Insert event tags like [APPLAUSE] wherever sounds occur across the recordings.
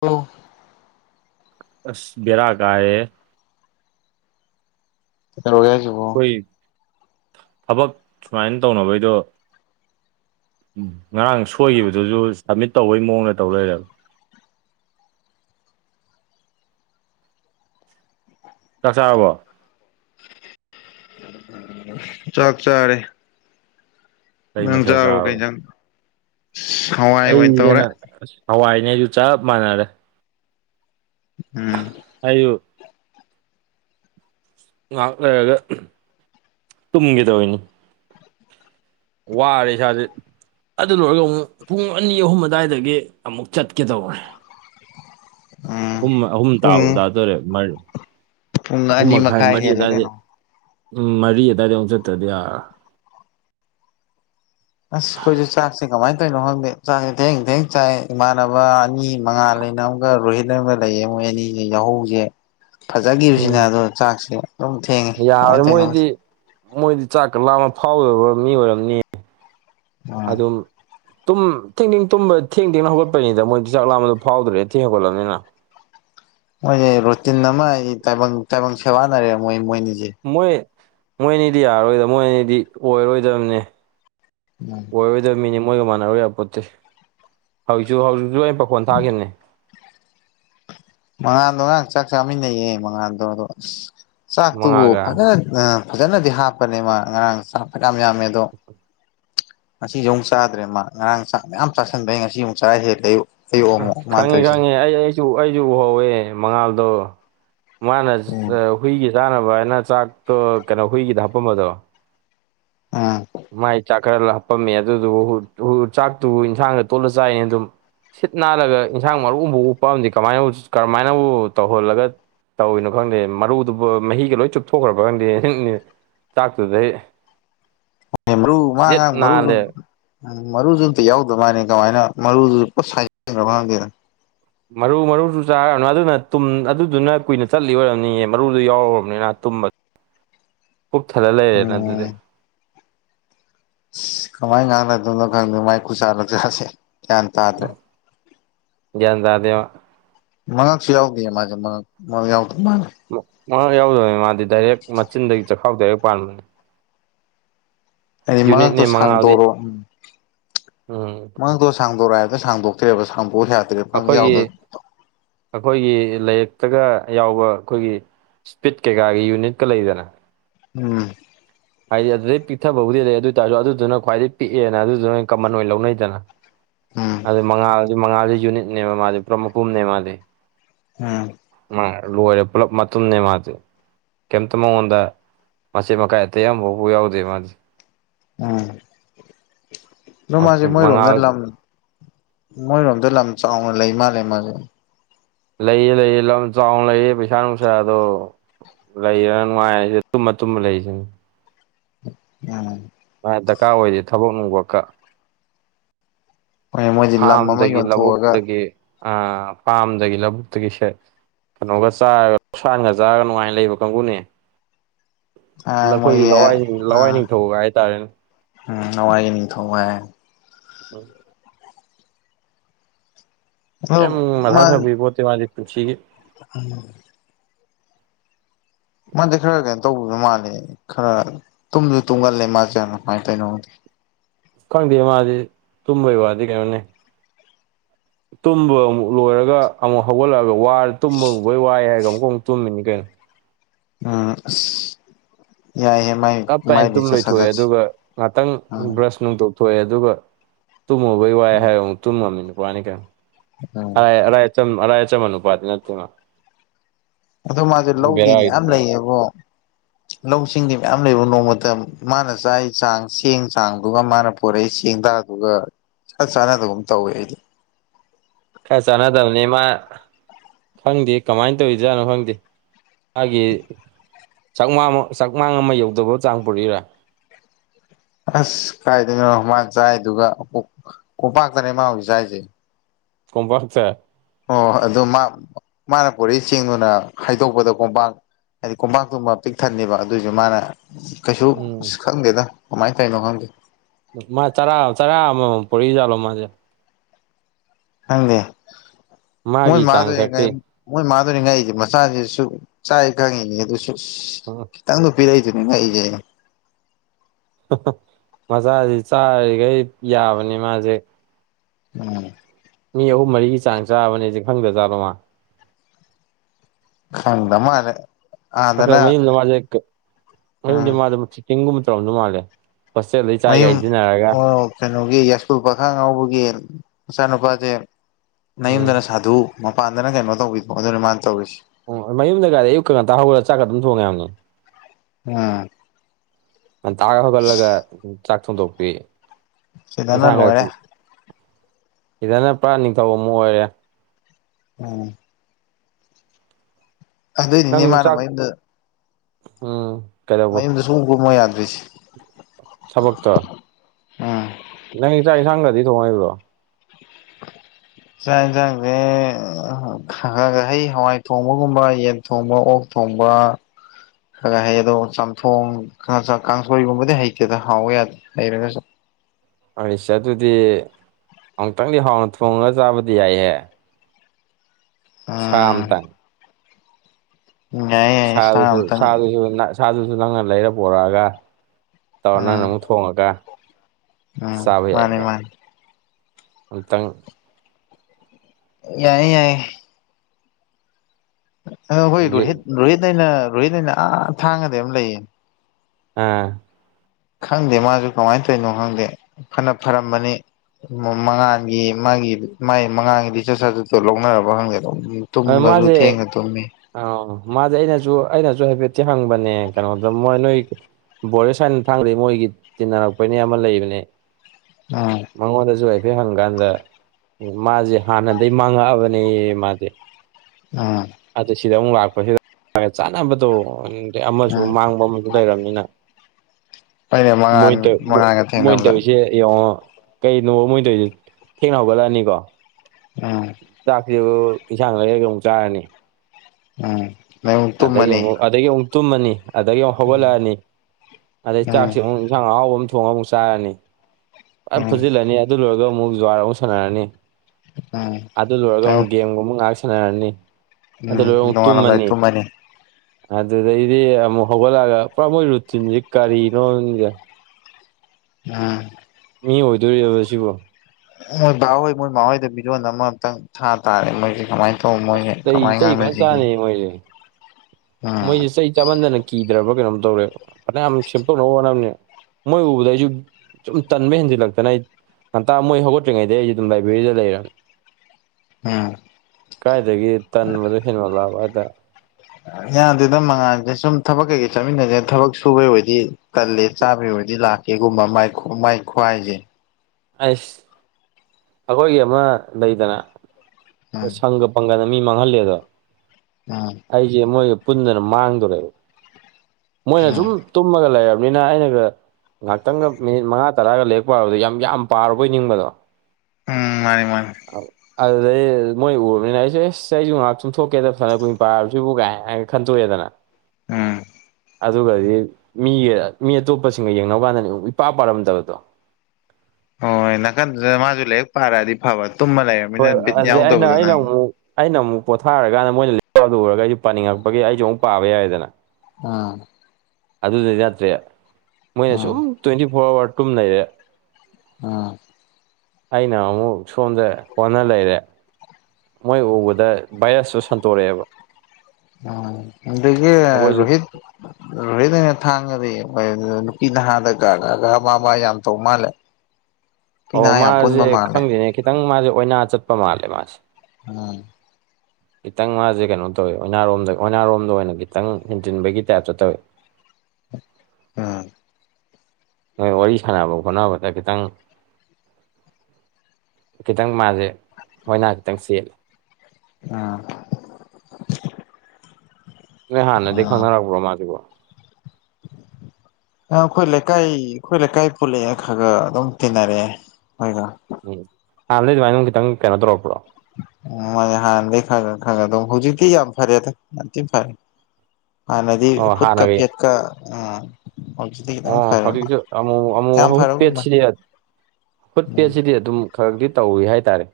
hello ꯑꯁ ꯒ꯭ꯔꯥꯍꯀꯑ ꯔꯣꯒ ꯍꯥꯏꯁꯤꯕꯨꯣ ꯑꯩꯈꯣꯏ ꯊꯕꯛ ꯁꯨꯃꯥꯏꯅ ꯇꯧꯅꯕꯩꯗꯣ ꯎꯝ ꯉꯔꯥꯡ ꯁꯣꯏꯈꯤꯕꯗꯨꯁꯨ ꯁꯕꯃꯤꯠ ꯇꯧꯕꯩ ꯃꯑꯣꯡꯗ ꯇꯧ ꯂꯩꯔꯦꯕ ꯆꯥꯛ ꯆꯥꯕꯣ ꯆꯥꯛ ꯆꯥꯔꯦ ꯀꯩ ꯃꯊꯦꯜ ꯅꯪꯗꯔꯣ ꯀꯖꯪ ꯑꯩꯁꯦꯅ ꯑꯁ ꯍꯋꯥꯏꯅꯦ ꯑꯩꯁꯨ ꯆꯞ ꯃꯥꯟꯅꯔꯦ ꯎꯝ ꯑꯌꯣ ꯉꯥꯏꯍꯥꯛ ꯂꯩꯔꯒ ꯇꯨꯝꯒꯗꯧꯅꯤ ꯋꯥꯔꯦ ꯏꯁꯥꯁꯦ ꯑꯗꯨ ꯂꯣꯏꯔꯒ ꯑꯃꯨꯛ ꯄꯨꯡ ꯑꯅꯤ ꯑꯍꯨꯝ ꯑꯗꯨꯋꯥꯏꯗꯒꯤ ꯑꯃꯨꯛ ꯆꯠꯀꯦꯗꯧꯔꯦ ꯎꯝ ꯑꯍꯨꯝ ꯑꯍꯨꯝ ꯄꯨꯡ ꯇꯥꯕ ꯇꯥꯗꯣꯔꯦ ꯄꯨꯡ ꯑꯍꯨꯝ ꯑꯅꯤ ꯃꯈꯥꯏ ꯃꯔꯤ ꯍꯦꯜꯂꯦ ꯑꯗꯨꯗꯥꯏꯗꯤ ꯀꯩꯅꯣ ꯎꯝ ꯃꯔꯤ ꯑꯗꯨꯋꯥꯏꯗ ꯑꯃꯨꯛ ꯆꯠꯇ꯭ꯔꯗꯤ ꯌꯥꯔꯥ ꯑꯁ ꯑꯩꯈꯣꯏꯁꯨꯦ ꯆꯥꯛꯁꯦ ꯀꯃꯥꯏꯅ ꯇꯧꯅꯣ ꯈꯪꯗꯦ ꯆꯥꯛꯁꯦ ꯊꯦꯡ ꯊꯦꯡ ꯆꯥꯏ ꯏꯃꯥꯟꯅꯕ ꯑꯅꯤ ꯃꯉꯥ ꯂꯩꯅ ꯑꯃ ꯔꯣꯍꯤꯠ ꯑꯃꯒ ꯂꯩꯌꯦ ꯃꯣꯏ ꯑꯅꯤꯁ ꯌꯥꯍꯧꯁꯦ ꯐꯖꯈꯤꯕꯁꯤꯅ ꯎꯝ ꯑꯗꯣ ꯆꯥꯛꯁꯦ ꯑꯗꯨꯝ ꯊꯦꯡꯉꯤ ꯌꯥꯕꯅꯤ ꯀꯃꯥꯏꯅ ꯇꯧꯅꯣ ꯃꯣꯏꯗꯤ ꯃꯣꯏꯗꯤ ꯆꯥꯛꯀ ꯂꯥꯃ ꯐꯥꯎꯗꯕ ꯃꯤ ꯑꯣꯏꯔꯝꯅꯤ ꯎꯝ ꯑꯗꯨꯝ ꯇꯨꯝ ꯊꯦꯡ ꯊꯦꯡ ꯇꯨꯝꯕ ꯊꯦꯡ ꯊꯦꯡꯅ ꯍꯧꯒꯠꯄꯅꯤꯗ ꯃꯣꯏ ꯆꯥꯛ ꯂꯥꯕꯗꯣ ꯐꯥꯎꯗ꯭ꯔꯦ ꯊꯦꯡ ꯍꯧꯒꯠꯂꯕꯅꯤꯅ ꯃꯣꯏꯁꯦ ꯔꯨꯇꯤꯟ ꯑꯃ ꯑꯩ ꯇꯥꯏꯕꯪ ꯇꯥꯏꯕꯪ ꯁꯦꯕꯥꯅꯔꯦ ꯃꯣꯏ ꯃꯣꯏꯅꯤꯁꯦ ꯃꯣꯏ ꯃꯣꯏ ꯑꯅꯤꯗꯤ ꯌꯥꯔꯔꯣꯏꯗꯕ ꯃꯣꯏ ꯑꯅꯤꯗꯤ ꯑꯣꯏꯔꯣꯏꯗꯕꯅꯦ ꯎꯝ ꯀꯣꯏ ꯑꯣꯏꯗꯕ ꯃꯤꯅꯤꯡ ꯑꯣꯏꯒ ꯃꯥꯟꯅꯔꯣꯏꯕ ꯄꯣꯠꯇꯤ ꯍꯧꯖꯤꯛꯁꯨ ꯍꯧꯖꯤꯛꯁꯨ ꯂꯩꯅ ꯄꯥꯈꯣꯟ ꯊꯥꯈꯤꯕꯅꯦ ꯃꯉꯥꯗꯣ ꯉꯥꯡ ꯆꯥꯛ ꯆꯥꯃꯤꯟꯅꯩꯌꯦ ꯃꯉꯥꯗꯣ ꯑꯣ ꯆꯥꯛꯇꯨꯕꯨ ꯃꯉꯥꯜꯒ ꯐꯖꯅ ꯐꯖꯅꯗꯤ ꯍꯥꯞꯄꯅꯦ ꯃꯥ ꯉꯔꯥꯡ ꯆꯄ ꯀꯥ ꯌꯥꯝꯃꯦ ꯑꯗꯣ ꯉꯁꯤꯁ ꯑꯃꯨꯛ ꯆꯥꯗ꯭ꯔꯦ ꯃꯥ ꯉꯔꯥꯡ ꯆꯥꯛ ꯃꯌꯥꯝ ꯆꯥꯥꯁꯟꯕꯩ ꯉꯁꯤ ꯑꯃꯨꯛ ꯆꯥ ꯍꯦ ꯂꯩꯨ ꯑ ꯈꯪꯉꯦ ꯈꯪꯉꯦ ꯑꯩ ꯑꯩ ꯑꯩ ꯑꯩꯁꯨ ꯎꯍꯧꯋꯦ ꯃꯉꯥꯜꯗꯣ ꯃꯥꯅ ꯎꯝ ꯍꯨꯏꯒꯤ ꯆꯥꯅꯕ ꯍꯥꯏꯅ ꯆꯥꯛꯇꯣ ꯀꯩꯅꯣ ꯍꯨꯏꯒꯤꯗ ꯍꯥꯄꯝꯕꯗꯣ ꯎꯝ ꯃꯥꯏ ꯆꯥꯛ ꯈꯔ ꯍꯥꯞꯄꯝꯃꯦ ꯑꯗꯨꯗꯨꯕꯨ ꯆꯥꯛꯇꯨꯕꯨ ꯏꯟꯁꯥꯡꯗ ꯇꯣꯠꯂ ꯆꯥꯏꯅꯦ ꯑꯗꯨꯝ ꯁꯤꯠ ꯅꯥꯜꯂꯒ ꯏꯟꯁꯥꯡ ꯃꯔꯨꯐ ꯎꯞꯄꯑꯝ ꯀꯃꯥꯏꯅ ꯀꯔꯝꯥꯏꯅꯕꯨ ꯇꯧꯍꯜꯂꯒ ꯇꯧꯋꯤꯅꯣ ꯈꯪꯗꯦ ꯃꯔꯨꯗꯨꯕꯨ ꯃꯍꯤꯒ ꯂꯣꯏ ꯆꯨꯞꯊꯣꯛꯈ꯭ꯔꯕ ꯈꯪꯗꯦ ꯆꯥꯛꯇꯨꯗꯩ ꯃꯔꯨ ꯃꯥ ꯆꯦꯠ ꯉꯥꯡ ꯃꯔꯨꯁꯨ ꯅꯥꯜꯂꯦ ꯎꯝ ꯃꯔꯨꯁꯨ ꯑꯝꯇ ꯌꯥꯎꯗ ꯃꯥꯅꯦ ꯀꯃꯥꯏꯅ ꯃꯔꯨꯗꯨ ꯄꯨ ꯁꯥꯏꯅꯣ ꯈꯪꯗꯦꯅ ꯃꯔꯨ ꯃꯔꯨꯁꯨ ꯆꯥꯈꯔꯕꯅꯤ ꯑꯗꯨꯅ ꯑꯗꯨꯗꯨꯅ ꯀꯨꯏꯅ ꯆꯠꯂꯤ ꯑꯣꯏꯔꯕꯅꯤꯌꯦ ꯃꯔꯨꯗꯨ ꯌꯥꯎꯔꯨꯔꯕꯅꯤꯅ ꯇꯨꯝꯕꯗ ꯄꯨꯛ ꯊꯂ ꯂꯩꯔꯦꯅ ꯑꯗꯨꯗꯤ ꯎꯝ ꯀꯃꯥꯏꯅ ꯉꯥꯡꯅꯗꯣꯏꯅꯣ ꯈꯪꯗꯦ ꯃꯥꯏ ꯈꯨ ꯆꯥꯂ ꯆꯁꯦ ꯀꯌꯥ ꯗꯗ ꯃꯉꯛꯁꯨ ꯌꯥꯎꯗ ꯃꯥꯁꯦ ꯃꯉ ꯌꯥꯎꯗ ꯃꯔ ꯌꯥꯎꯗꯕꯅꯤ ꯃꯥꯗꯤ ꯗꯥꯏꯔꯦꯛ ꯃꯆꯤꯟꯗꯒꯤ ꯆꯈꯥꯎ ꯇꯔꯦꯛ ꯄꯥꯟꯕꯅꯦ ꯑꯩ ꯃꯉꯥꯡꯗꯣ ꯌꯨꯅꯤꯠꯅꯦ ꯃꯉꯥꯜꯗꯤ ꯁꯥꯡꯗꯣꯔꯣ ꯎꯝ ꯎꯝ ꯃꯉꯥꯡꯗꯣ ꯁꯥꯡꯗꯣꯔꯛꯑ ꯍꯥꯏꯗꯅ ꯁꯥꯡꯗꯣꯛꯇꯦ ꯁꯥꯡꯗꯣꯛꯁꯨ ꯌꯥꯗ꯭ꯔꯦꯕ ꯑꯩꯈꯣꯏꯒꯤ ꯑꯩꯈꯣꯏꯒꯤ ꯂꯥꯏꯔꯤꯛꯇꯒ ꯌꯥꯎꯕ ꯑꯩꯈꯣꯏꯒꯤ ꯏꯁ꯭ꯄꯤꯠ ꯀꯩꯀꯥꯒꯤ ꯌꯨꯅꯤꯠꯀ ꯂꯩꯗꯅ ꯎꯝ ꯍꯥꯏꯗꯤ ꯑꯗꯨꯗꯩ ꯄꯤꯛꯊꯕꯕꯨꯗꯤ ꯂꯩ ꯑꯗꯨ ꯑꯣꯏ ꯇꯥꯔꯁꯨ ꯑꯗꯨꯗꯨꯅ ꯈ꯭ꯋꯥꯏꯗꯒꯤꯩ ꯄꯤꯛꯑꯦ ꯑꯗꯨꯗꯨꯅ ꯀꯃꯟ ꯑꯣꯏꯅ ꯂꯧꯅꯩꯗꯅ ꯎꯝ ꯑꯗꯨ ꯃꯉꯥꯜꯗꯤ ꯃꯉꯥꯜꯗꯤ ꯌꯨꯅꯤꯠꯅꯦꯕ ꯃꯥꯗꯤ ꯄꯨꯔꯥ ꯃꯄꯨꯝꯅꯦ ꯃꯥꯗꯤ ꯎꯝ ꯂꯣꯏꯔꯦ ꯄꯨꯂꯞ ꯃꯇꯨꯡꯨꯝꯅꯦ ꯃꯥꯗꯤ ꯀꯩꯝꯇ ꯃꯉꯣꯟꯗ ꯃꯆꯦꯠ ꯃꯀꯥꯏ ꯑꯇꯩ ꯑꯃꯐꯥꯎꯕꯥꯎ ꯌꯥꯎꯗꯦ ꯃꯥꯗꯤ ꯎꯝ ꯑꯗꯣ ꯃꯥꯁꯦ ꯃꯄꯨꯝ ꯃꯣꯏꯔꯣꯝꯗ ꯃꯉꯥꯜ ꯂꯝ ꯃꯣꯏꯔꯣꯝꯗ ꯂꯝ ꯆꯥꯎꯅ ꯂꯩ ꯃꯥꯜꯂꯦ ꯃꯥꯁꯦ ꯂꯩꯌꯦ ꯂꯩꯌꯦ ꯂꯝ ꯆꯥꯎꯅ ꯂꯩꯌꯦ ꯄꯩꯁꯥ ꯅꯨꯡꯁꯥ ꯑꯗꯣ ꯂꯩꯔ ꯅꯨꯡꯉꯥꯏꯔꯁꯦ ꯇꯨꯝꯕ ꯇꯨꯝꯕ ꯂꯩꯁꯤꯅꯤ ꯎꯝ ꯃꯥꯥꯏ ꯗꯔꯀꯥꯔ ꯑꯣꯏꯔꯤ ꯊꯕꯛ ꯅꯨꯡꯕꯀ ꯍꯣꯏ ꯃꯣꯏꯗꯤ ꯂꯝ ꯑꯃ ꯐꯥꯝꯗꯒꯤ ꯌꯣꯟꯊꯣꯛꯑꯒ ꯂꯧꯕꯨꯛꯇꯒꯤ ꯑ ꯐꯥꯝꯗꯒꯤ ꯂꯧꯕꯨꯛꯇꯒꯤꯁꯦ ꯀꯩꯅꯣꯒ ꯆꯥꯔꯒ ꯁꯁꯥꯟꯒ ꯆꯥꯔꯒ ꯅꯨꯡꯉꯥꯏꯅ ꯂꯩꯕ ꯀꯥꯡꯕꯨꯅꯦ ꯑꯈꯣꯏꯒꯤ ꯃꯣꯏꯒꯤ ꯂꯋꯥꯏ ꯂꯋꯥꯏ ꯑꯥ ꯅꯤꯡꯊꯧꯒ ꯍꯥꯏꯇꯥꯔꯦꯅꯦ ꯎꯝ ꯂꯋꯥꯏꯒꯤ ꯅꯤꯡꯊꯧ ꯎꯝ ꯀꯩ ꯑꯗꯣ ꯃꯊꯥ ꯁꯕꯤꯕꯣꯠꯇꯦ ꯃꯥꯗꯤ ꯄꯨꯟꯁꯤꯒꯤ ꯎꯝ ꯃꯥꯗꯤ ꯈꯔ ꯀꯩ ꯇꯧꯕ ꯃꯥꯜꯂꯦ ꯈꯔ ꯇꯨꯝꯁꯨ ꯇꯨꯝꯒꯜꯂꯦ ꯃꯥꯁꯦ ꯌꯥꯝꯅ ꯀꯃꯥꯏꯅ ꯇꯧꯅꯣ ꯈꯪꯇ ꯦ ꯈꯪꯗꯦ ꯃꯥꯗꯤ ꯇꯨꯝꯕꯒꯤ ꯋꯥꯗꯤ ꯀꯩꯅꯣꯅꯦ ꯇꯨꯝꯕ ꯑꯃꯨꯛ ꯂꯣꯏꯔꯒ ꯑꯃꯨꯛ ꯍꯧꯒꯠꯂꯛꯑꯒ ꯇꯨꯝꯕꯕꯩ ꯋꯥꯏ ꯍꯥꯏꯔꯒ ꯑꯃꯨꯛꯀ ꯑꯃꯨꯛ ꯇꯨꯝꯃꯤꯅꯤ ꯀꯩꯅꯣ ꯎꯝ ꯌꯥꯏꯌꯦ ꯃꯥꯏ ꯇꯞ ꯇ ꯃꯥꯏ ꯇꯨꯝꯃꯥꯒ ꯂꯤꯆꯠ ꯂꯩꯏꯊꯛꯑꯦ ꯁꯥꯖꯠꯁꯦ ꯑꯗꯨꯒ ꯉꯥꯛꯇꯪ ꯎꯝ ꯕ꯭ꯔꯁ ꯅꯨꯡꯇꯣꯛ ꯊꯣꯛꯑꯦ ꯑꯗꯨꯒ ꯇꯨꯝꯃꯨꯕꯩ ꯋꯥꯏ ꯎꯝ ꯍꯥꯏꯔꯣ ꯑꯃꯨꯛ ꯇꯨꯝꯃꯝꯃꯤ ꯅꯨꯄꯥꯅꯤ ꯀꯩꯅꯣ ꯎꯝ ꯑꯔꯥꯏ ꯑꯔꯥꯏꯆꯝ ꯑꯔꯥꯏ ꯑꯆꯝꯕ ꯅꯨꯄꯥꯗꯤ ꯅꯠꯇꯦ ꯃꯥ ꯑꯗꯨ ꯃꯥꯁꯦ ꯂꯧꯗꯤ ꯕꯦꯔꯥꯒꯤ ꯃꯌꯥꯝ ꯅꯨꯄꯥꯅꯤ ꯂꯩꯌꯦꯕꯣ ꯂꯧꯁꯤꯡꯗꯤ ꯃꯌꯥꯝ ꯂꯩꯕ ꯅꯣꯡꯃꯇ ꯃꯥꯅ ꯆꯥꯏ ꯆꯥꯡ ꯆꯦꯡ ꯆꯥꯡꯗꯨꯒ ꯃꯥꯅ ꯄꯣꯔꯛꯏ ꯆꯦꯡꯗ ꯑꯗꯨꯒ ꯆꯞ ꯆꯥꯟꯅꯗꯒꯨ ꯇꯧꯋꯦ ꯑꯩꯗꯤ ꯈꯔ ꯆꯥꯟꯅꯗꯕꯅ ꯦ ꯃꯥꯅ ꯈꯪꯗꯦ ꯀꯃꯥꯏꯅ ꯇꯧꯔꯤꯖꯥꯠꯅꯣ ꯈꯪꯗꯦ ꯃꯥꯒꯤ ꯆꯥꯛꯃꯥꯡ ꯆꯥꯛꯃꯥꯡ ꯑꯃ ꯌꯧꯗꯕ ꯆꯥꯡ ꯄꯨꯔꯛꯏꯕ ꯑꯁ ꯀꯥꯏꯗꯣꯏꯅꯣ ꯃꯥꯥꯟ ꯆꯥꯏꯗꯨꯒ ꯎꯣꯝꯄꯥꯛꯇꯅ ꯃꯥ ꯍꯧꯖꯤꯛ ꯆꯥꯏꯁꯦ ꯀꯨꯝꯄꯥꯛꯇ ꯑꯣꯣꯏ ꯑꯗꯨ ꯃꯥꯅ ꯄꯨꯣꯔꯛꯏ ꯆꯦꯡꯗꯨꯅ ꯍꯥꯏꯗꯣꯛꯄꯗ ꯀꯣꯡꯄꯥꯛ ꯍꯥꯏꯗꯤ ꯀꯣꯝꯄꯥꯛꯇꯨꯝꯃꯥ ꯄꯤꯛ ꯊꯟꯅꯦꯕ ꯑꯗꯨꯑꯣꯏꯁꯨ ꯃꯥꯅ ꯀꯩꯁꯨ ꯎꯝ ꯈꯪꯗꯦꯗ ꯀꯃꯥꯏꯅ ꯇꯧꯔꯤꯅꯣ ꯈꯪꯗꯦ ꯃꯥ ꯆꯔꯥ ꯆꯔꯥ ꯑꯃ ꯃꯝ ꯄꯨꯔꯛꯖꯥꯠꯂꯣ ꯃꯥꯁꯦ ꯈꯪꯗꯦ ꯃꯣꯏ ꯃꯥꯒꯤ ꯆꯥꯡ ꯃꯥꯗꯨꯗꯤ ꯀꯥꯏ ꯈꯛꯀꯤ ꯃꯣꯏ ꯃꯥꯗꯨꯅꯤ ꯉꯥꯛꯏꯗꯤ ꯃꯆꯥꯁꯤꯁꯨ ꯆꯥꯏ ꯈꯪꯉꯤꯅꯦ ꯑꯗꯨꯁꯨ ꯎꯝ ꯈꯪꯇꯛ ꯗꯣ ꯄꯤꯔꯛꯏꯗꯨꯅꯤ ꯉ ꯑꯩꯁꯦ ꯃꯆꯥꯁꯤ ꯆꯥꯔꯤꯈꯩ ꯌꯥꯕꯅꯤ ꯃꯥꯁꯦ ꯎꯝ ꯃꯤ ꯑꯍꯨꯝ ꯃꯔꯤꯒꯤ ꯆꯥꯡ ꯆꯥꯕꯅꯦꯁꯦ ꯈꯪꯗ꯭ꯔꯖꯥꯗꯣꯃ ꯈꯪꯗ ꯃꯥꯔꯦ ꯅꯠꯇ꯭ꯔ ꯃꯌꯨꯝꯗ ꯃꯥꯁꯦ ꯃꯌꯨꯝꯗꯤ ꯎꯝ ꯃꯥꯗ ꯐꯤꯠꯇꯤꯡꯒꯨꯝꯕ ꯇꯧꯔꯝꯗꯧ ꯃꯥꯜꯂꯦ ꯍ ꯣꯠꯆꯦꯜꯗꯩ ꯆꯥꯏꯒꯥꯏ ꯃꯌꯨꯝ ꯁꯤꯖꯤꯟꯅꯔꯒ ꯑꯣ ꯀꯩꯅꯣꯒꯤ ꯌꯥꯏꯁꯀꯨꯜ ꯄꯥꯈꯪ ꯉꯥꯎꯕꯒꯤ ꯃꯆꯥꯅꯨꯄꯥꯁꯦ ꯎꯝ ꯅꯌꯨꯝꯗꯅ ꯁꯥꯗꯨ ꯃꯄꯥꯟꯗꯅ ꯀꯩꯅꯣ ꯇꯧꯕꯤꯗꯣ ꯑꯗꯨꯅꯦ ꯃꯥꯅ ꯇꯧꯔꯤꯁꯤ ꯑꯣ ꯃꯌꯨꯝꯗ ꯒꯥꯗꯤ ꯑꯌꯨꯛꯀ ꯉꯟꯇꯥ ꯍꯧꯈ꯭ꯔ ꯆꯥꯛꯀ ꯑꯗꯨꯝ ꯊꯣꯡꯉꯦ ꯌꯥꯏꯕꯅꯤ ꯎꯝ ꯉꯟꯇꯥꯥꯛꯒ ꯍꯧꯒꯠꯂꯒ ꯆꯥꯛ ꯊꯣꯡꯗꯣꯛꯄꯤ ꯁꯤꯗꯅ ꯏꯟꯁꯥꯡ ꯉꯥꯏꯥꯛꯇ ꯂꯣꯏꯔꯦ ꯐꯗꯅ ꯄ꯭ꯔꯥ ꯅꯤꯡꯊꯧ ꯑꯃ ꯑꯣꯏꯔꯦ ꯎꯝ ꯑꯗꯨꯏꯅꯤꯅꯦ ꯃꯥꯅ ꯃꯨꯝꯗ ꯑꯥ ꯃꯌꯨꯝꯗ ꯁꯨꯝ ꯀꯨꯝꯃ ꯌꯥꯗ꯭ꯔꯤꯁꯦ ꯊꯕꯛꯇꯛꯇ ꯎꯝ ꯅꯪ ꯆꯥꯛ ꯏꯟꯁꯥꯡꯗꯗꯤ ꯊꯣꯡꯉꯏꯕ꯭ꯔꯣ ꯆꯥꯛ ꯌꯦꯟꯁꯥꯡꯁꯦ ꯈ ꯈꯒ ꯍꯩ ꯍꯋꯥꯏ ꯊꯣꯡꯕꯒꯨꯝꯕ ꯌꯦꯟ ꯊꯣꯡꯕ ꯑꯣꯛ ꯊꯣꯡꯕ ꯈ ꯍꯩ ꯑꯗꯣ ꯆꯝꯊꯣꯡ ꯀꯥꯡꯁꯣꯏꯒꯨꯝꯕꯗꯤ ꯍꯩꯇꯦꯗ ꯍꯥꯎꯕ ꯌꯥꯗꯦ ꯍꯩꯔꯒꯁꯨ ꯑꯔꯤꯁꯠ ꯑꯗꯨꯗꯤ ꯑꯃꯨꯛꯇꯪꯗꯤ ꯍꯥꯎꯅ ꯊꯣꯡꯉꯒ ꯆꯥꯕꯗꯤ ꯌꯥꯏꯍꯦ ꯎꯝ ꯁꯥꯝꯇꯪ ꯌꯥꯏ ꯌꯥꯏ ꯁꯔ ꯁꯥ ꯁ ꯑꯝꯇꯪ ꯁꯔꯨ ꯁ ꯏꯁꯥꯗꯨꯁꯨ ꯅꯪꯅ ꯂꯩꯔ ꯄꯨꯣꯔꯛꯑꯒ ꯇꯧꯔ ꯅꯪꯅ ꯎꯝ ꯑꯃꯨꯛ ꯊꯣꯡꯉꯒ ꯎꯝ ꯆꯥꯕ ꯃꯥꯅꯤ ꯌꯥꯏꯦ ꯃꯥꯅꯤ ꯑꯝꯛꯇꯪ ꯌꯥꯏ ꯌꯥꯏ ꯑ ꯍꯣꯏ ꯌꯦ ꯔꯣꯍꯤꯠ ꯔꯣꯍꯤꯠ ꯑꯩꯅ ꯔꯣꯍꯤꯠ ꯑꯩꯅ ꯑꯥ ꯊꯥꯡꯉꯗꯤ ꯑꯃ ꯂꯩꯌꯦ ꯑꯥ ꯈꯪꯗꯦ ꯃꯥꯁꯨ ꯀꯃꯥꯏꯅ ꯇꯧꯔꯤꯅꯣ ꯈꯪꯗꯦ ꯐꯅ ꯐꯔꯝꯕꯅꯤ ꯃꯉꯥꯜꯒꯤ ꯃꯥꯒꯤ ꯃꯥꯒꯤ ꯃꯉꯥꯜꯒꯤ ꯔꯤꯆꯥꯔ ꯆꯥꯔꯖꯗꯣ ꯂꯧꯅꯔꯕ ꯈꯪꯗꯦ ꯑꯗꯨꯝ ꯇꯨꯝꯕꯁꯨ ꯃꯥꯁꯦ ꯊꯦꯡꯅ ꯇꯨꯝꯃꯤ ꯑ ꯃꯥꯁꯦ ꯑꯩꯅꯁꯨ ꯑꯩꯅꯁꯨ ꯍꯥꯏꯐꯦꯠꯇꯤ ꯍꯪꯕꯅꯦ ꯀꯩꯅꯣꯗ ꯃꯣꯏ ꯅꯣꯏ ꯕꯣꯔꯦꯁ ꯍꯥꯏꯅ ꯐꯥꯡꯗꯦ ꯃꯣꯏꯒꯤ ꯇꯤꯟꯅꯔꯛꯄꯩꯅꯦ ꯑꯃ ꯂꯩꯕꯅꯦ ꯎꯝ ꯃꯉꯣꯟꯗꯁꯨ ꯍꯥꯏꯐꯦꯠ ꯍꯪꯀꯥꯟꯗ ꯃꯥꯁꯦ ꯍꯥꯟꯅꯗꯒꯤ ꯃꯥꯡꯉꯛꯑꯕꯅꯦ ꯃꯥꯗꯤ ꯎꯝ ꯑꯗꯨ ꯁꯤꯗ ꯑꯃꯨꯛ ꯂꯥꯛꯄꯁꯤꯗ ꯆꯥꯟꯅꯕꯗꯣ ꯑꯃꯁꯨ ꯎꯝ ꯃꯥꯡꯕ ꯂꯩꯔꯕꯔꯕꯅꯤꯅ ꯑꯩꯅ ꯃꯣꯏ ꯃꯉꯥꯜ ꯇꯧ ꯃꯉꯥꯜꯒ ꯃꯣꯏꯅ ꯊꯦꯡꯅꯕꯗ ꯇꯧꯔꯤꯁꯦ ꯌꯦꯡꯉꯣ ꯀꯩ ꯅꯣ ꯃꯣꯏꯗꯣꯏꯗ ꯊꯦꯡꯅ ꯍꯧꯒꯠꯂꯛꯑꯅꯤꯀꯣ ꯎꯝ ꯆꯥꯛꯁꯤꯕꯨ ꯏꯟꯁꯥꯡ ꯂꯩꯔꯒ ꯑꯃꯨꯛ ꯆꯥꯔꯅꯤ ꯎꯝ ꯑꯌꯨꯛ ꯑꯗꯒꯤ ꯇꯨꯝꯃꯅꯤ ꯑꯃꯨꯛ ꯑꯗꯒꯤ ꯑꯃꯨꯛ ꯇꯨꯝꯃꯅꯤ ꯑꯗꯒꯤ ꯑꯃꯨꯛ ꯎꯝ ꯍꯧꯒꯠꯂꯛꯑꯅꯤ ꯑꯗꯩ ꯎꯝ ꯆꯥꯛꯁꯤ ꯑꯃꯨꯛ ꯌꯦꯟꯁꯥꯡ ꯑꯍꯥꯎꯕ ꯑꯃ ꯊꯣꯡꯉꯒ ꯑꯃꯨꯛ ꯆꯥꯔꯅꯤ ꯎꯝ ꯐꯨꯖꯤꯜꯂꯅꯤ ꯑꯗꯨ ꯂꯣꯏꯔꯒ ꯑꯃꯨꯛ ꯖꯨꯔ ꯑꯃꯨꯛ ꯁꯥꯟꯅꯔꯅꯤ ꯎꯝ ꯑꯗꯨ ꯂꯣꯏꯔꯒ ꯑꯃꯨꯛ ꯑꯌꯨꯛ ꯒꯦꯝꯒꯨꯝꯕ ꯉꯥꯏꯍꯥꯛ ꯁꯥꯟꯅꯔꯅꯤ ꯑꯗꯨ ꯎꯝ ꯂꯣꯏꯔ ꯑꯃꯨꯛ ꯅꯣꯡꯉꯥꯜꯂꯝꯗꯥꯏ ꯇꯨꯝꯃꯅꯤ ꯑꯗꯨꯗꯩꯗꯤ ꯑꯃꯨꯛ ꯍꯧꯒꯠꯂꯛꯑꯒ ꯄꯨꯔꯥ ꯃꯣꯏ ꯔꯨꯇꯤꯟꯁꯤꯦ ꯀꯔꯤꯅꯣꯁꯦ ꯑꯝ ꯃꯤ ꯑꯣꯏꯗꯣꯕ ꯁꯤꯕꯣ ꯃꯣꯏ ꯕꯍꯣꯏ ꯃꯣꯏ ꯃꯥꯍꯣꯏꯗ ꯃꯤꯔꯣꯟ ꯑꯃ ꯑꯝꯛꯇꯪ ꯊꯥ ꯇꯥꯔꯦ ꯃꯣꯏꯁꯦ ꯀꯃꯥꯏ ꯑꯣ ꯃꯣꯏ ꯀꯃꯥꯏꯅ ꯉꯥꯡꯅꯁꯤꯒꯦ ꯍꯣꯏ ꯃꯣꯏꯁꯦ ꯎꯝ ꯆꯩ ꯆꯥꯃꯟꯗꯅ ꯀꯤꯗ꯭ꯔꯕ ꯀꯩꯅꯣꯝ ꯇꯧꯔꯦ ꯐꯅꯌꯥꯝ ꯁꯦꯝꯗꯣꯛꯅꯕ ꯍꯣꯠꯅꯕꯅꯦ ꯃꯣꯏ ꯎꯕꯗ ꯑꯩꯁꯨ ꯁꯨꯝ ꯇꯟꯕ ꯍꯦꯟꯖꯤꯜꯂꯛꯇꯅ ꯑꯩ ꯉꯟꯇꯥ ꯃꯣꯏ ꯍꯧꯒꯠꯇ꯭ꯔꯤꯉꯩꯗ ꯑꯩꯁꯦ ꯑꯗꯨꯝ ꯂꯥꯏꯕ꯭ꯔꯦꯔꯤꯗ ꯂꯩꯔꯅꯤ ꯎꯝ ꯀꯥꯏꯗꯒꯤ ꯇꯟꯕꯗꯨꯣ ꯍꯦꯟꯃꯣꯠꯂꯛꯑꯕ ꯍꯥꯏꯇꯥꯔꯦ ꯌꯥꯗꯦꯗꯝ ꯃꯉꯥꯜꯁꯦ ꯁꯨꯝ ꯊꯕꯛ ꯀꯩꯀꯩ ꯆꯠꯃꯤꯟꯅꯁꯦ ꯊꯕꯛ ꯁꯨꯕꯒꯤ ꯑꯣꯏꯗꯤ ꯀꯜꯂꯦ ꯆꯥꯕꯤꯕꯗꯤ ꯂꯥꯛꯀꯦꯒꯨꯝꯕꯥꯏ ꯃꯥꯏ ꯈ꯭ꯋꯥꯏꯁꯦ ꯑꯁ ꯑꯩꯈꯣꯏꯒꯤ ꯑꯃ ꯂꯩꯗꯅ ꯎꯝ ꯁꯪꯒ ꯄꯪꯒꯅ ꯃꯤ ꯃꯥꯡꯍꯜꯂ ꯑꯗꯣ ꯎꯝ ꯑꯩꯁꯦ ꯃꯣꯏꯒ ꯄꯨꯟꯗꯅ ꯃꯥꯡꯗꯣꯔꯦꯕ ꯃꯣꯏꯅ ꯎꯝ ꯁꯨꯝ ꯇꯨꯝꯃꯒ ꯂꯩꯔꯕꯅꯤꯅ ꯑꯩꯅꯒ ꯉꯥꯏꯍꯥꯛꯇꯪꯒ ꯃꯤꯅꯤꯠ ꯃꯉꯥ ꯇꯔꯥꯒ ꯂꯩꯦꯛꯔꯛꯄꯥꯕꯗ ꯌꯥꯝ ꯌꯥꯝ ꯄꯥꯔꯕꯣꯏ ꯅꯤꯡꯕꯗꯣ ꯎꯝ ꯃꯥꯅꯤ ꯃꯥꯅꯤ ꯑꯥꯎ ꯑꯗꯨꯗꯩ ꯃꯣꯏ ꯎꯔꯕꯅꯤꯅ ꯑꯩꯁꯁꯨ ꯑꯦꯁ ꯑꯩꯁꯨ ꯉꯥꯏꯍꯥꯛ ꯆꯨꯝꯊꯣꯛꯀꯦꯗ ꯐꯖꯅ ꯀꯨꯟ ꯄꯥꯁꯤꯕꯨ ꯀꯥꯏ ꯍꯥꯏꯒ ꯈꯟꯗꯣꯛꯑꯦꯗꯅ ꯎꯝ ꯑꯗꯨꯒꯗꯤ ꯃꯤꯒꯤ ꯃꯤ ꯑꯇꯣꯞꯄꯁꯤꯡꯒ ꯌꯦꯡꯅꯕ ꯀꯥꯟꯗꯅꯦ ꯏꯄꯥ ꯄꯥꯔꯝꯗꯕꯗꯣ ꯍꯣꯏ ꯅꯥꯀꯟꯗ ꯃꯥꯁꯨ ꯂꯥꯏꯔꯤꯦꯛ ꯄꯥꯔꯛꯑꯗꯤ ꯐꯕ ꯇꯨꯝꯃ ꯂꯩ ꯍꯣꯏ ꯑꯗꯨꯗꯤ ꯑꯩꯅ ꯑꯩꯅ ꯑꯃꯨꯛ ꯑꯩꯅ ꯑꯃꯨꯛ ꯄꯣꯊꯥꯔꯀꯥꯟꯗ ꯃꯣꯏꯅꯗ ꯎꯔꯒ ꯑꯩꯁꯨ ꯄꯥꯅꯤꯡꯉꯛꯄꯒꯤ ꯑꯩꯁꯁꯨ ꯑꯃꯨꯛ ꯄꯥꯕ ꯌꯥꯏꯗꯅ ꯎꯝ ꯑꯗꯨꯗꯩ ꯅꯠꯇ꯭ꯔꯦ ꯃꯣꯏꯅ ꯎꯝ ꯁꯨꯝ ꯇ꯭ꯋꯦꯟꯇꯤ ꯐꯣꯔ ꯑꯋꯥꯔ ꯇꯨꯝ ꯂꯩꯔꯦ ꯎꯝ ꯑꯩꯅ ꯑꯃꯨꯛ ꯁꯣꯝꯗ ꯍꯣꯠꯅ ꯂꯩꯔꯦ ꯃꯣꯏ ꯎꯕꯗ ꯚꯥꯏꯔꯁꯁꯨ ꯁꯟꯇꯣꯔꯛꯑꯦꯕ ꯎ ꯏꯗꯗꯒꯤ ꯑꯩꯈꯣꯏꯁꯨ ꯔꯣꯍꯤꯠ ꯍꯅꯦ ꯊꯥꯡꯉꯗꯤ ꯅꯨꯄꯤ ꯅꯍꯥꯗ ꯀꯥꯂꯛꯑꯒ ꯕꯥꯕꯥ ꯌꯥꯝ ꯇꯧ ꯃꯥꯜꯂꯦ ꯅꯨꯄꯤ ꯑꯣ ꯅꯍꯥ ꯌꯥꯝ ꯄꯨꯟꯕ ꯃꯥꯁꯦ ꯃꯥꯜꯂꯦ ꯈꯪꯗꯦꯅꯦ ꯈꯤꯇꯪ ꯃꯥꯁꯦ ꯑꯣꯏꯅꯥ ꯆꯠꯄ ꯃꯥꯜꯂꯦ ꯃꯥꯁꯦ ꯎꯝ [INAUDIBLE] ꯈꯤꯇꯪ ꯃꯥꯁꯦ ꯀꯩꯅꯣ ꯇꯧꯏꯤ ꯑꯣꯏꯅꯥꯔꯣꯝꯗ ꯑꯣꯏꯅꯥꯔꯣꯝꯗ ꯑꯣꯏꯅ ꯈꯤꯇꯪ ꯍꯦꯟꯖꯤꯟꯕꯒꯤ ꯇꯥꯏꯞꯇ ꯇꯧꯏꯤ ꯎꯝ ꯅꯣꯏ ꯋꯥꯔꯤ ꯁꯥꯟꯅꯕ ꯈꯣꯠꯅꯕꯗ ꯈꯤꯇꯪ ꯈꯤꯇꯪ ꯃꯥꯁꯦ ꯃꯣꯏꯅꯥ ꯈꯤꯇꯪ ꯆꯦꯠꯂꯦ ꯑꯝ ꯅ ꯎꯝ ꯎꯝ ꯍꯥꯟꯅꯦꯗꯤꯦꯣꯟꯅꯔꯛꯄ꯭ꯔꯣ ꯃꯥꯖꯕꯨꯣ ꯑꯩꯈꯣꯏ ꯂꯩꯀꯥꯏ ꯑꯩꯈꯣꯏ ꯂꯩꯀꯥꯏ ꯄꯨꯜꯂꯛꯑꯦ ꯈꯔ ꯈ ꯑꯗꯨꯝ ꯇꯤꯟꯅꯔꯛꯑꯦ ꯑꯩꯈꯣꯏꯒ ꯎꯝ ꯍꯥꯟꯗꯩ ꯑꯗꯨꯃꯥꯏꯅ ꯑꯗꯨꯝ ꯈꯤꯇꯪ ꯀꯩꯅꯣ ꯇꯧꯔꯛꯄ꯭ꯔꯣ ꯎ ꯃꯥ ꯍꯥꯟꯅꯗꯒꯤꯩ ꯈ ꯈ ꯑꯗꯨ ꯍꯧꯖꯤꯛꯇꯤ ꯌꯥꯝ ꯐꯔꯦꯗ ꯌꯥꯝꯇꯤ ꯐꯔꯦ ꯑ ꯅꯗꯤ ꯑꯣ ꯈꯨꯠ ꯀ ꯍꯥꯟꯅꯒꯤ ꯐꯦꯠ ꯀ ꯑ ꯑꯣ ꯍꯧꯁꯨ ꯑꯃꯨ ꯌꯥꯝ ꯍꯠ ꯄꯦꯠꯁꯤ ꯐꯔꯒꯨꯝꯕꯅꯤ ꯌꯥꯗꯤ ꯐꯨꯠ ꯎꯝ ꯄꯦꯠꯁꯤꯗꯤ ꯑꯗꯨꯝ ꯈꯔꯗꯤ ꯇꯧꯏꯤ ꯍꯥꯏꯇꯥꯔꯦ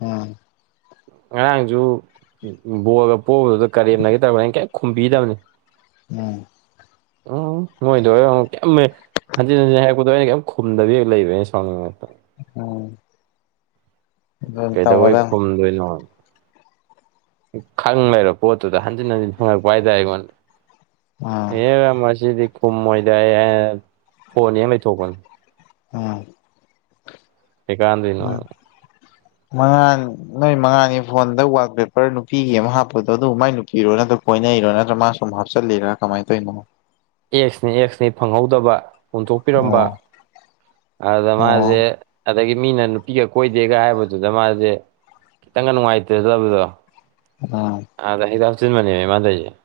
ꯎꯝ ꯉꯔꯥꯡꯁꯨ ꯕꯣꯒ ꯄꯣꯛꯕꯗꯨꯗ ꯀꯔꯦꯝꯅꯒꯦ ꯇꯧꯕꯅ ꯑꯩꯅ ꯀꯩ ꯈꯨꯝꯕꯤꯗꯕꯅꯤ ꯎꯝ ꯎꯝ ꯅꯣꯏꯗꯔ ꯑꯃꯨꯛ ꯀꯃꯦ ꯍꯟꯖꯤꯟ ꯍꯥꯏꯛꯄꯗꯣ ꯑꯩꯅ ꯀꯩꯝ ꯈꯨꯝꯗꯕꯤ ꯍꯦꯛ ꯂꯩꯕ ꯑ ꯁꯥꯎꯅꯤꯡꯉ ꯎꯝ ꯑꯗꯨ ꯀꯩꯗꯧꯧꯕꯩ ꯇꯧꯒꯗꯝ ꯈꯨꯝꯗꯣꯏꯅꯣ ꯈꯪ ꯂꯩꯔꯕ ꯄꯣꯠꯇꯨꯗ ꯍꯟꯖꯤꯟ ꯍꯟꯖꯤꯟ ꯍꯪꯉꯛꯄ ꯍꯥꯏꯇꯥꯔꯦ ꯑꯩꯉꯣꯟꯗ ꯎꯝ ꯑꯦꯕ ꯃꯁꯤꯗꯤ ꯀꯨꯝꯃꯣꯏꯗ ꯑꯩ ꯐꯣꯟ ꯍꯦ ꯂꯩꯊꯣꯛꯄꯅꯤ ꯎꯝ ꯀꯩ ꯀꯥꯟꯗꯣꯏꯅꯣ ꯎꯝ ꯃꯉꯥꯟ ꯅꯣꯏ ꯃꯉꯥꯜꯒꯤ ꯐꯣꯟꯗ ꯋꯥꯜ ꯄꯦꯄꯔ ꯅꯨꯄꯤꯒꯤ ꯑꯃ ꯍꯥꯞꯄꯗꯣ ꯑꯗꯨꯕꯨ ꯃꯥꯏ ꯅꯨꯄꯤꯔꯣ ꯅꯠꯇ ꯀꯣꯏꯅꯩꯔꯣ ꯅꯠꯇ꯭ꯔ ꯃꯥ ꯁꯨꯝ ꯍꯥꯞꯆꯤꯜꯂꯤꯔꯥ ꯀꯃꯥꯏꯅ ꯇꯧꯏꯅꯣ ꯑꯦꯛꯁꯅꯤ ꯑꯦꯛꯁꯅꯤ ꯐꯪꯍꯧꯗꯕ ꯍꯨꯟꯊꯣꯛꯄꯤꯔꯝꯕ ꯑꯣ ꯑꯗꯨꯗ ꯃꯥꯖꯦ ꯑꯣ ꯑꯗꯒꯤ ꯃꯤꯅ ꯅꯨꯄꯤꯒ ꯀꯣꯏꯗꯦꯒ ꯍꯥꯏꯕꯗꯨꯗ ꯃꯥꯖꯦ ꯈꯤꯇꯪꯒ ꯅꯨꯡꯉꯥꯏꯇ꯭ꯔꯦꯗ ꯑꯗꯨꯗꯣ ꯎꯝ ꯑꯗ ꯍꯤꯗꯥꯛ ꯍꯥꯞꯆꯤꯟꯕꯅꯤꯃꯦ ꯃꯥꯅ ꯇꯧꯏꯖꯦ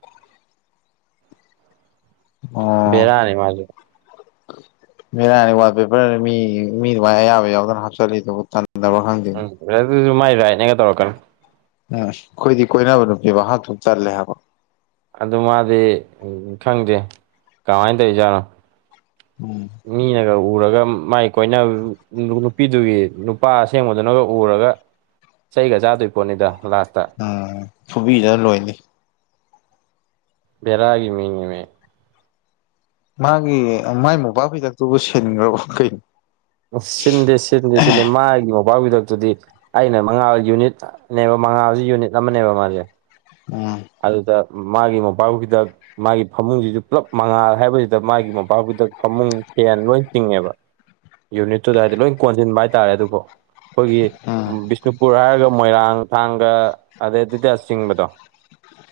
ꯑꯣ ꯕꯦꯔꯥꯅꯤ ꯃꯥꯖꯨ ꯕꯦꯔꯥꯅꯤ ꯋꯥꯜꯄꯦꯄꯔ ꯃꯤ ꯃꯤ ꯑꯗꯨꯃꯥꯏ ꯑꯌꯥꯕ ꯌꯥꯎꯗꯅ ꯍꯥꯞꯆꯜꯂꯤꯗꯨꯕꯨ ꯇꯟ ꯗꯕ ꯍꯪꯒꯦ ꯎꯝ ꯑꯗꯨꯁꯨ ꯃꯥꯏ ꯔꯥꯏꯠꯅꯦꯒ ꯇꯧꯔꯛꯀꯅꯨ ꯎꯝ ꯑꯩꯈꯣꯏꯗꯤ ꯀꯣꯏꯅꯕ ꯅꯨꯄꯤꯕ ꯍꯥꯠꯇꯣꯛ ꯇꯜꯂꯦ ꯍꯥꯏꯕ ꯑꯗꯨ ꯃꯥꯗꯤ ꯈꯪꯗꯦ ꯀꯃꯥꯏꯅ ꯇꯧꯔꯤꯖꯥꯠꯅꯣ ꯎꯝ ꯃꯤꯅꯒ ꯎꯔꯒ ꯃꯥꯏ ꯀꯣꯏꯅ ꯅꯨꯄꯤꯗꯨꯒꯤ ꯅꯨꯄꯥ ꯑꯁꯦꯡꯕꯗꯨꯅꯒ ꯎꯔꯒ ꯆꯩꯒ ꯆꯥꯗꯣꯏ ꯄꯣꯠꯅꯤꯗ ꯂꯥꯁꯇ ꯎꯝ ꯐꯨꯕꯤꯗ ꯂꯣꯏꯅꯤ ꯕꯔꯒꯤ ꯃꯤꯉꯃꯦ ꯃꯥꯒꯤ ꯃꯥꯏ ꯃꯣꯕꯥ ꯐꯩꯗꯛꯇꯨꯕꯨ ꯁꯦꯟꯈ꯭ꯔꯣ ꯀꯩꯅꯣ ꯁꯤꯟꯗꯦ ꯁꯤꯟꯗꯦ ꯁꯤꯟꯗꯦ ꯃꯥꯒꯤ ꯃ ꯌꯥꯎꯒꯤꯗꯕꯗꯨꯗꯤ ꯑꯩꯅ ꯃꯉꯥꯜ ꯌꯨꯅꯤꯠ ꯅꯦꯕ ꯃꯉꯥꯜꯁꯦ ꯌꯨꯅꯤꯠ ꯑꯃꯅꯦꯕ ꯃꯥꯖꯦ ꯎꯝ ꯑꯗꯨꯗ ꯃꯥꯒꯤ ꯃꯣꯝꯄꯥꯛꯐꯤꯗꯛ ꯃꯥꯒꯤ ꯐꯃꯨꯡꯁꯤꯖꯨ ꯄꯨꯜꯂꯞ ꯃꯉꯥꯜ ꯍꯥꯏꯕꯁꯤꯗ ꯃꯥꯒꯤ ꯃꯣꯟꯄꯥꯛꯐꯤꯗꯛ ꯐꯃꯨꯡ ꯐꯦꯟ ꯂꯣꯏ ꯇꯤꯡꯉꯦꯕ ꯌꯨꯅꯤꯠꯇꯨꯗ ꯍꯥꯏꯗꯤ ꯂꯣꯏ ꯀꯣꯟꯁꯤꯟꯕ ꯍꯥꯏꯇꯥꯔꯦ ꯑꯗꯨꯕꯨ ꯎꯝ ꯑꯩꯈꯣꯏꯒꯤ ꯕꯤꯁꯅꯨꯄꯨꯔ ꯍꯥꯏꯔꯒ ꯃꯣꯏꯔꯥꯡ ꯊꯥꯡꯒ ꯑꯗꯩꯗꯨꯗ ꯆꯤꯡꯕꯗꯣ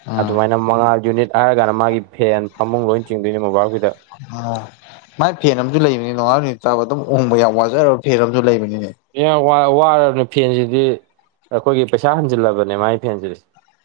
ꯎꯝ ꯑꯗꯨꯃꯥꯏꯅ ꯃꯉꯥꯜ ꯌꯨꯅꯤꯠ ꯍꯥꯏꯔꯒꯥꯟꯅ ꯃꯥꯒꯤ ꯐꯦꯟ ꯐꯃꯨꯡ ꯂꯣꯏ ꯆꯤꯡꯗꯣꯏꯅꯤ ꯃꯣꯟꯕꯥꯛꯐꯤꯗꯛ ꯑꯣ ꯃꯥꯏ ꯐꯦꯟ ꯑꯃꯖꯨ ꯂꯩꯕꯅꯤ ꯅꯣꯡꯉꯥꯜ ꯅꯨꯃꯤꯠ ꯇꯥꯕ ꯑꯗꯨꯝ ꯎꯪꯕ ꯌꯥꯝ ꯋꯥꯖꯔꯕ ꯐꯦꯟ ꯑꯃꯁꯨ ꯂꯩꯕꯅꯤꯅꯦ ꯑꯦ ꯋꯥꯔ ꯋꯥꯔꯕꯅꯦ ꯐꯦꯟꯁꯤꯗꯤ ꯑꯩꯈꯣꯏꯒꯤ ꯄꯩꯁꯥ ꯍꯟꯖꯤꯜꯂꯕꯅꯦ ꯃꯥꯒꯤ ꯐꯦꯟꯁꯤꯗꯤ